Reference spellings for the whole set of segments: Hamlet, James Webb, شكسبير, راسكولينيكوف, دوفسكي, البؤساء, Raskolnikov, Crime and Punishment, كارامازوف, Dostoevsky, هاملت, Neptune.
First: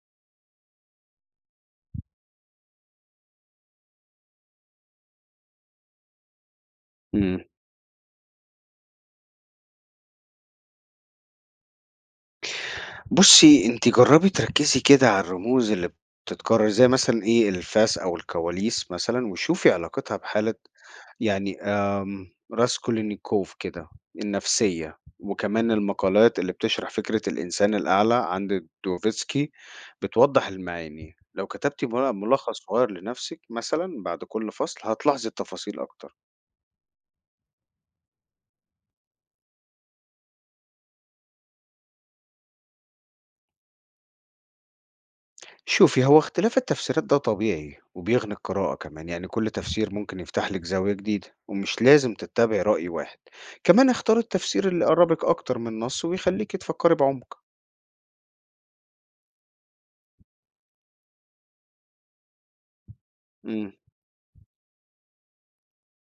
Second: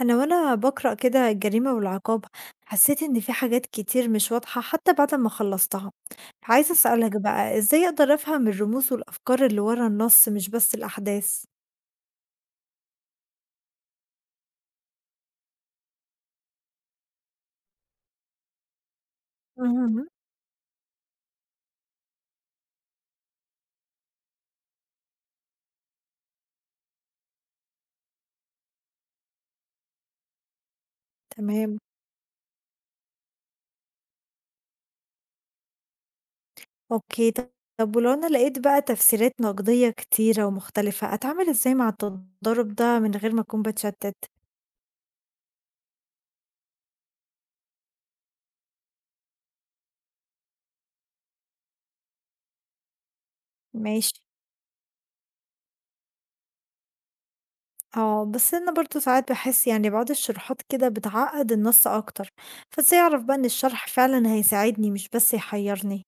أنا وأنا باقرأ كده الجريمة والعقاب، حسيت إن في حاجات كتير مش واضحة حتى بعد ما خلصتها. عايزة أسألك إمم. بقى إزاي أقدر أفهم الرموز والأفكار اللي ورا النص، مش بس الأحداث؟ بُصّي، أنتِ جرّبي تركّزي كده على الرموز اللي بتتكرر، زي مثلًا إيه، الفاس أو الكواليس مثلًا وشوفي مهم. علاقتها بحالة يعني آمم، راسكولينيكوف كده، النفسية، وكمان المقالات اللي بتشرح فكرة الإنسان الأعلى عند دوفسكي بتوضّح المعاني. لو تمام، كتبتِ ملخص صغير لنفسِك مثلًا بعد كل فصل، هتلاحظي التفاصيل أكتر. أوكي. طب ولو أنا لقيت بقى تفسيرات نقدية كتيرة ومختلفة، أتعامل إزاي مع التضارب ده من غير ما أكون بتشتت؟ شوفي، هو اختلاف التفسيرات ده طبيعي وبيغني القراءة كمان، يعني كل تفسير ممكن يفتح لك زاوية جديدة ومش لازم تتبعي رأي واحد، كمان ماشي. اختار التفسير اللي يقربك أكتر من النص ويخليكي تفكري بعمق. اه، بس أنا برضو ساعات بحس يعني بعض الشروحات كده بتعقد النص أكتر. فإزاي أعرف بقى إن امم الشرح فعلا هيساعدني مش بس يحيرني؟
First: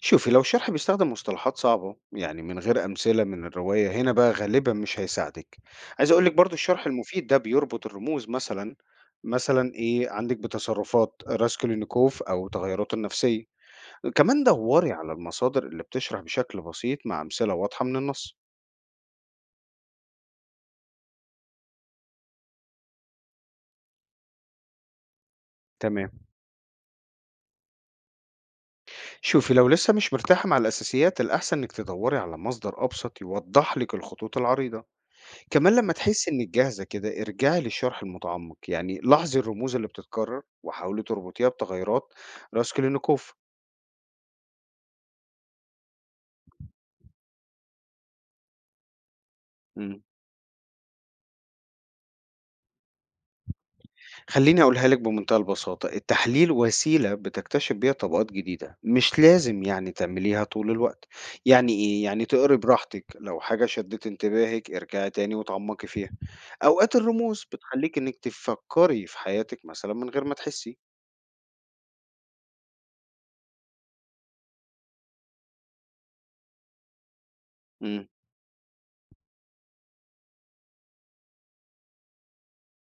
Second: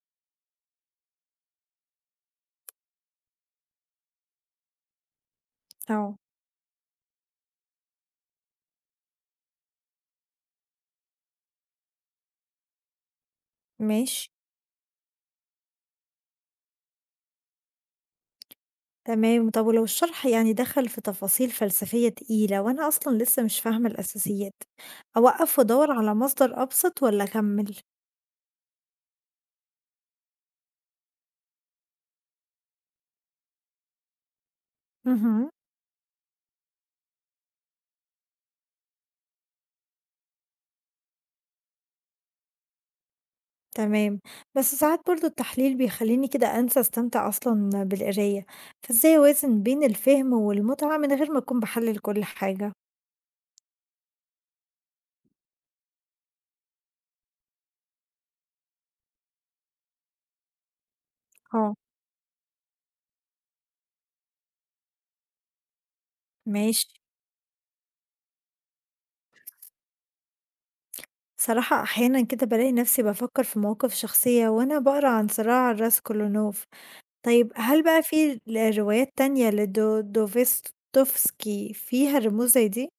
شوفي لو الشرح بيستخدم مصطلحات صعبة يعني من غير أمثلة من الرواية هنا بقى غالبا مش هيساعدك. عايز آه، أقول لك برضو الشرح المفيد ده بيربط الرموز مثلا إيه عندك بتصرفات راسكولينيكوف أو تغيراته النفسية. ماشي، كمان دوري على المصادر اللي بتشرح بشكل بسيط مع أمثلة واضحة من النص. تمام. طب ولو الشرح يعني دخل في تفاصيل فلسفية تقيلة وأنا أصلًا لسه مش فاهمة الأساسيات، أوقّف وأدوّر تمام. على مصدر أبسط والّا أكمّل؟ شوفي لو لسه مش مرتاحة مع الأساسيات الأحسن إنك تدوري على مصدر أبسط يوضح لك الخطوط العريضة. اهم، كمان لما تحسي إنك جاهزة كده ارجعي للشرح المتعمق، يعني لاحظي الرموز اللي بتتكرر وحاولي تربطيها بتغيرات راسكولينيكوف. تمام. بس ساعات برضه التحليل بيخلّيني كده أنسى أستمتع أصلًا بالقراية، فإزاي أوازن بين الفهم والمتعة من غير ما أكون باحلّل كل حاجة؟ خلّيني أقولها لِك بمنتهى البساطة، التحليل وسيلة بتكتشف بيها طبقات جديدة، مش لازم يعني تعمليها طول الوقت، يعني آه، إيه، يعني تقري براحتِك، لو حاجة شدِّت انتباهِك ارجعي تاني واتعمقي فيها، ماشي. أوقات الرموز بتخلّيكِ إنِّك تفكّري في حياتِك مثلًا من غير ما تحسّي. صراحة أحيانًا كده بالاقي نفسي بافكّر في مواقف شخصية وأنا باقرا عن صراع راس كولونوف. طيب هل بقى إمم، في روايات تانية دوفستوفسكي فيها رموز زي دي؟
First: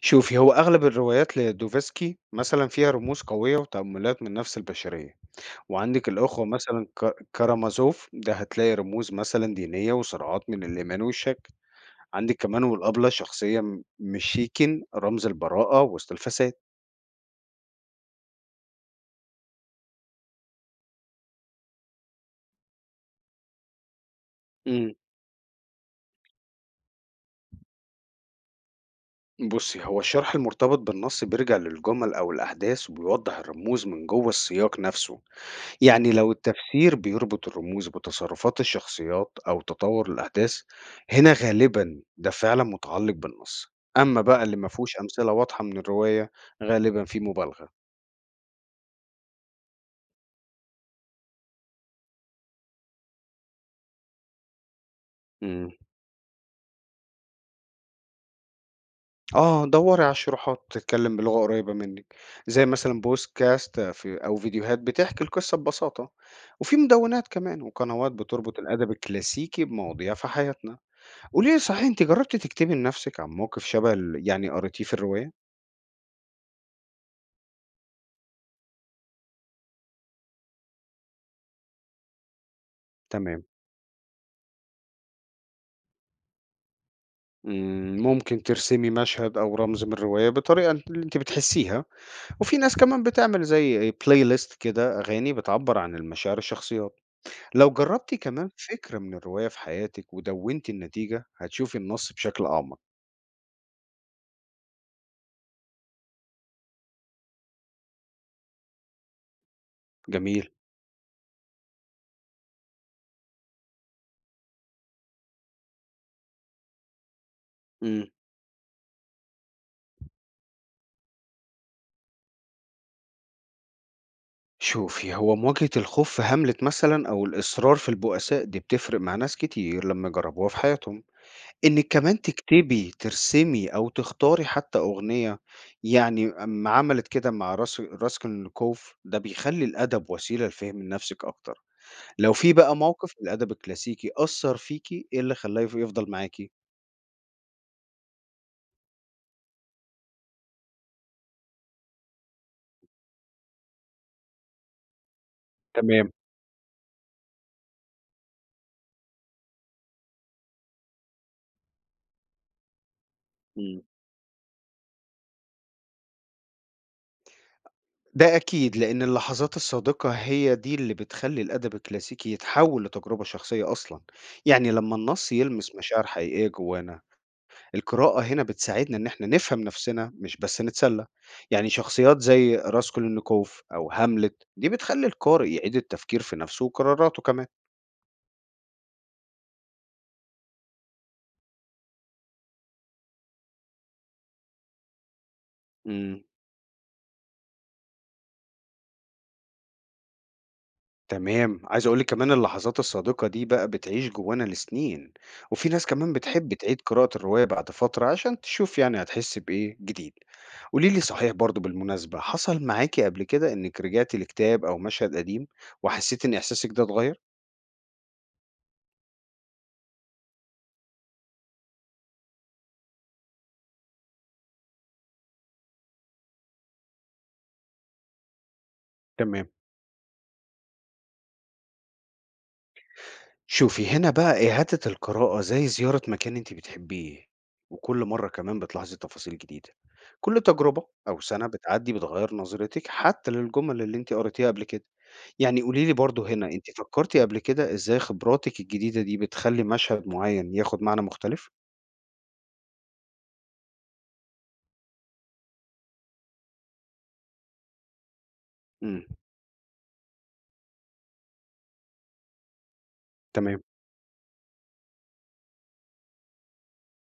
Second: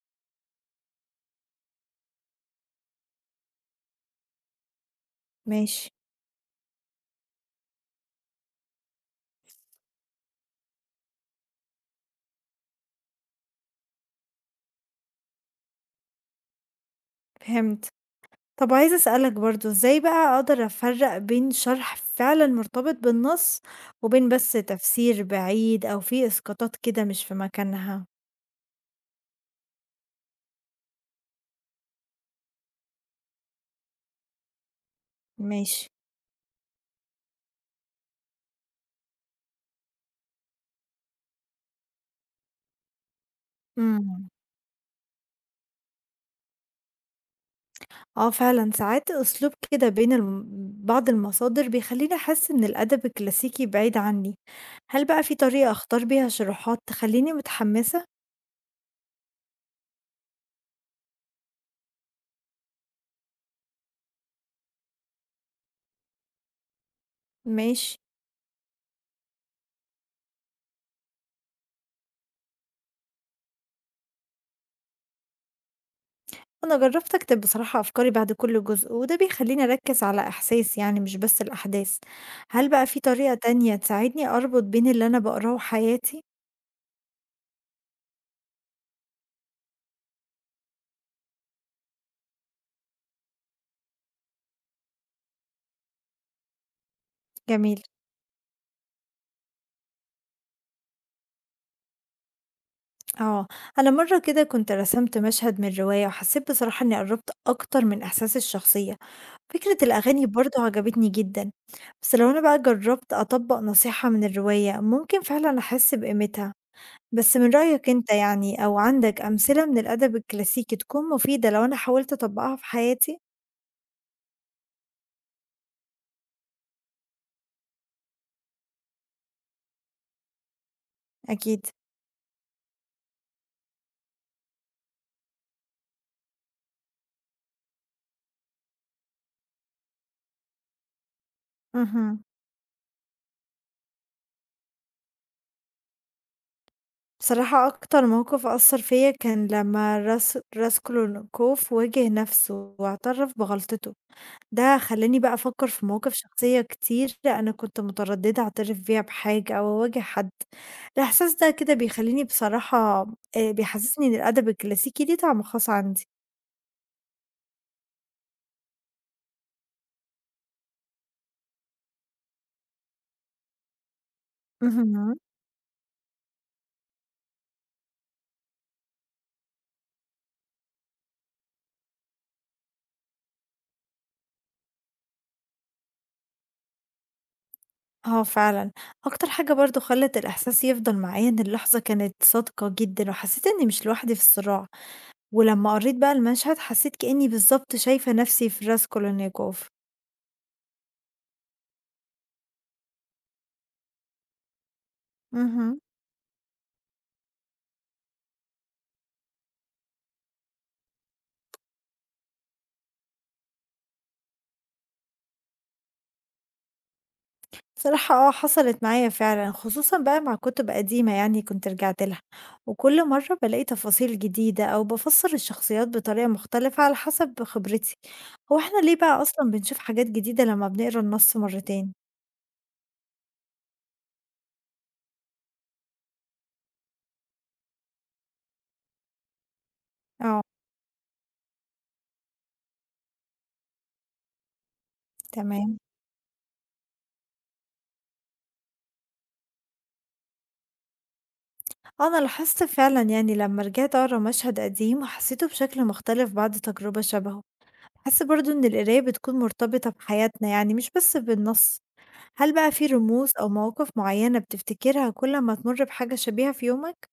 شوفي هو أغلب الروايات لدوفسكي مثلًا فيها رموز قوية وتأملات من نفس البشرية، ماشي، وعندِك الأخوة مثلًا كارامازوف ده هتلاقي رموز مثلًا دينية وصراعات من الإيمان والشك. عندِك كمان والأبلة شخصية مشيكن رمز البراءة وسط الفساد. فهمت. طب عايزة أسألك برضه إزاي بقى أقدر أفرّق بين شرح فعلًا مرتبط بالنص، وبين بس إمم. تفسير بعيد أو فيه إسقاطات كده مش في مكانها؟ بُصّي، هو الشرح المرتبط بالنص بيرجع للجمل أو الأحداث وبيوضّح الرموز من جوّه السياق نفسه، ماشي، يعني لو التفسير بيربط الرموز بتصرفات الشخصيات أو تطوّر الأحداث، هنا غالبًا ده فعلًا متعلق بالنص، أمّا إمم. بقى اللي ما فيهوش أمثلة واضحة من الرواية غالبًا فيه مبالغة. آه، فعلًا ساعات أسلوب كده بين بعض المصادر بيخلّيني أحس إن الأدب الكلاسيكي بعيد عني. هل بقى في إمم. طريقة أختار بيها شروحات تخلّيني متحمسة؟ آه، دَوّري على الشروحات تتكلّم بلغة قريّبة منِّك، زي مثلًا بودكاست في أو فيديوهات بتحكي القصة ببساطة، وفي مدوّنات كمان ماشي. وقنوات بتربط الأدب الكلاسيكي بمواضيع في حياتنا. قولي لي صحيح أنتِ جرّبتِ تكتبي لنَفْسِك عن موقف شَبه يعني قريتيه في الرواية؟ أنا جرّبت أكتب بصراحة أفكاري بعد كل جزء، وده بيخلّيني أركّز على إحساس يعني مش بس الأحداث. هل بقى في طريقة تمام. تانية تساعدني أربط بين اللي أنا باقراه وحياتي؟ ممكن ترسمي مشهد أو رمز من الرواية بالطريقة اللي أنتِ بتحسّيها، وفي ناس كمان بتعمل زي playlist كده أغاني بتعبّر عن المشاعر الشخصيات. لو جميل. جربتِ كمان فكرة من الرواية في حياتِك ودوّنتِ النتيجة، هتشوفي النص بشكل أعمق. آه، أنا مرّة كده كنت رسمت مشهد من رواية وحسّيت بصراحة إني قرّبت أكتر من إحساس الشخصية. فكرة الأغاني جميل. برضه عجبتني جدًا، بس لو أنا بقى جرّبت أطبّق نصيحة من الرواية، ممكن فعلًا أحس بقيمتها. بس من رأيك إمم. أنت يعني أو عندك أمثلة من الأدب الكلاسيكي تكون مفيدة لو أنا حاولت أطبّقها في حياتي؟ شوفي، هو مواجهة الخوف في هاملت مثلًا أو الإصرار في البؤساء دي بتفرق مع ناس كتير لمّا جربوها في حياتهم. أكيد. إنِّك كمان تكتبي، ترسمي أو تختاري حتى أغنية، يعني أمّا عملت كده مع راسلكوف، ده بيخلّي الأدب وسيلة لفهم نفسِك أكتر. اهم. لو في بقى موقف في الأدب الكلاسيكي أثّر فيكِ، إيه اللي خلّاه يفضل معاكِ؟ بصراحة أكتر موقف أثّر فيّا كان لمّا راس راسكولينكوف واجه نَفْسه واعترف بغلطته، ده خلّاني بقى أفكّر في تمام. مواقف شخصية كتير أنا كنت متردّدة أعترف بيها بحاجة أو أواجه حد. الإحساس ده كده بيخلّيني بصراحة إمم. بيحسّسني إن الأدب الكلاسيكي ليه طعم خاص عندي. ده أكيد، لإن اللحظات الصادقة هي دي اللي بتخلّي الأدب الكلاسيكي يتحول لتجربة شخصية أصلًا، يعني لمّا اهم. النص يلمس مشاعر حقيقية جوانا، القراءة هنا بتساعدنا إن إحنا نفهم نفسنا مش بس نتسلى، يعني شخصيات زي راسكولينيكوف أو هاملت دي بتخلّي القارئ يعيد التفكير في نفسه وقراراته كمان. آه، فعلًا. أكتر حاجة برضه خلّت الإحساس يفضل معايا إن اللحظة كانت صادقة جدًا وحسّيت إنّي مش لوحدي في الصراع. ولمّا قريت بقى إمم. المشهد حسيت كإني بالضبط شايفة نفسي في راسكولنيكوف. تمام عايز اقول لك كمان اللحظات الصادقة دي بقى بتعيش جوانا لسنين، وفي اهم. ناس كمان بتحب تعيد قراءة الرواية بعد فترة عشان تشوف يعني هتحس بإيه جديد. قولي لي صحيح برضو بالمناسبة حصل معاكي قبل كده انك رجعتي لكتاب او مشهد قديم وحسيتي ان احساسك ده اتغير؟ بصراحة آه، حصلت معايا فعلًا، خصوصًا بقى مع كُتب قديمة يعني كنت رجعت لها، وكل مرّة بالاقي تفاصيل جديدة أو بافسّر الشخصيات بطريقة مختلفة على حسب خبرتي. هو إحنا ليه بقى تمام. أصلًا بنشوف حاجات جديدة لمّا بنقرا النص مرتين؟ شوفي، هنا بقى إعادة القراءة زي زيارة مكان أنتِ بتحبيه، وكل مرّة كمان بتلاحظي تفاصيل جديدة. كل آه، تجربة أو سنة بتعدّي بتغيّر نظرتِك حتى للجُمل اللي أنتِ قريتيها قبل كده. يعني تمام. قولي لي برضه هنا، أنتِ فكّرتِ قبل كده إزاي خبراتِك الجديدة دي بتخلّي مشهد معيّن ياخد معنى مختلف؟ أنا لاحظت فعلًا يعني لمّا رجعت أقرا مشهد قديم حسيته بشكل مختلف بعد تجربة شبهه. باحس برضه إن القراية إمم، بتكون مرتبطة بحياتنا يعني مش بس بالنص. هل بقى في رموز أو تمام. مواقف معيّنة بتفتكرها كل ما تمُر بحاجة شبيهة في يومك؟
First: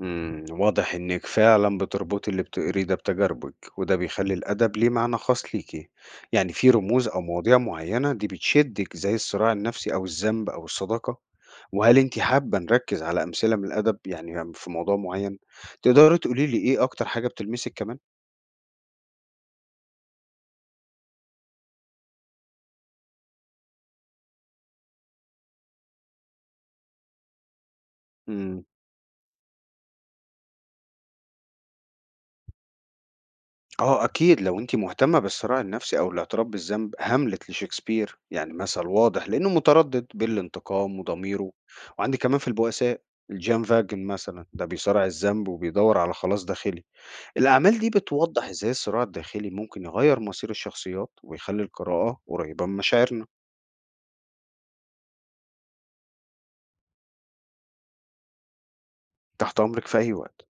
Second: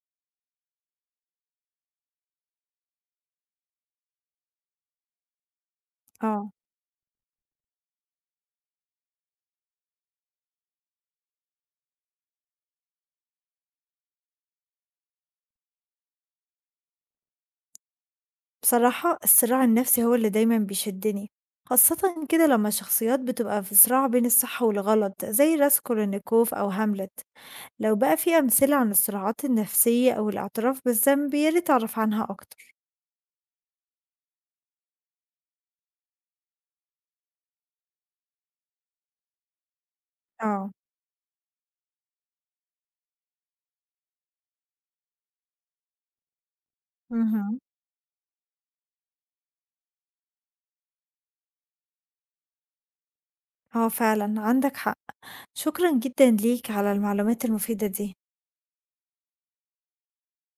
واضح إنِك فعلًا بتربطي اللي بتقريه ده بتجاربِك، وده بيخلّي الأدب ليه معنى خاص ليكِ، يعني آه. في رموز أو مواضيع معيّنة دي بتشدِك زي الصراع النفسي أو الذنب أو الصداقة، وهل أنتِ حابة نركّز على أمثلة من الأدب يعني في موضوع معيّن؟ تقدري تقولي لي إيه أكتر حاجة بتلمسِك كمان؟ بصراحة الصراع النفسي هو اللي دايمًا بيشدني، خاصةً كده لمّا الشخصيات بتبقى في صراع بين الصح والغلط زي راسكولينيكوف أو هاملت. لو بقى في امم. أمثلة عن الصراعات النفسية أو الاعتراف بالذنب يا ريت أعرف عنها أكتر. آه أكيد، لو أنتِ مهتمة بالصراع النفسي أو الاعتراف بالذنب، هاملت لشكسبير يعني مثل واضح لأنه متردد بين آه، الانتقام وضميره، وعندِك كمان في البؤساء لجان فاجن مثلًا، ده بيصارع الذنب وبيدور على خلاص داخلي، اهم. الأعمال دي بتوضح إزاي الصراع الداخلي ممكن يغير مصير الشخصيات ويخلي القراءة قريبة من مشاعرنا. آه، فعلًا عندك حق. شكرًا جدًا ليك على المعلومات المفيدة دي. تحت أمرِك في أي وقت.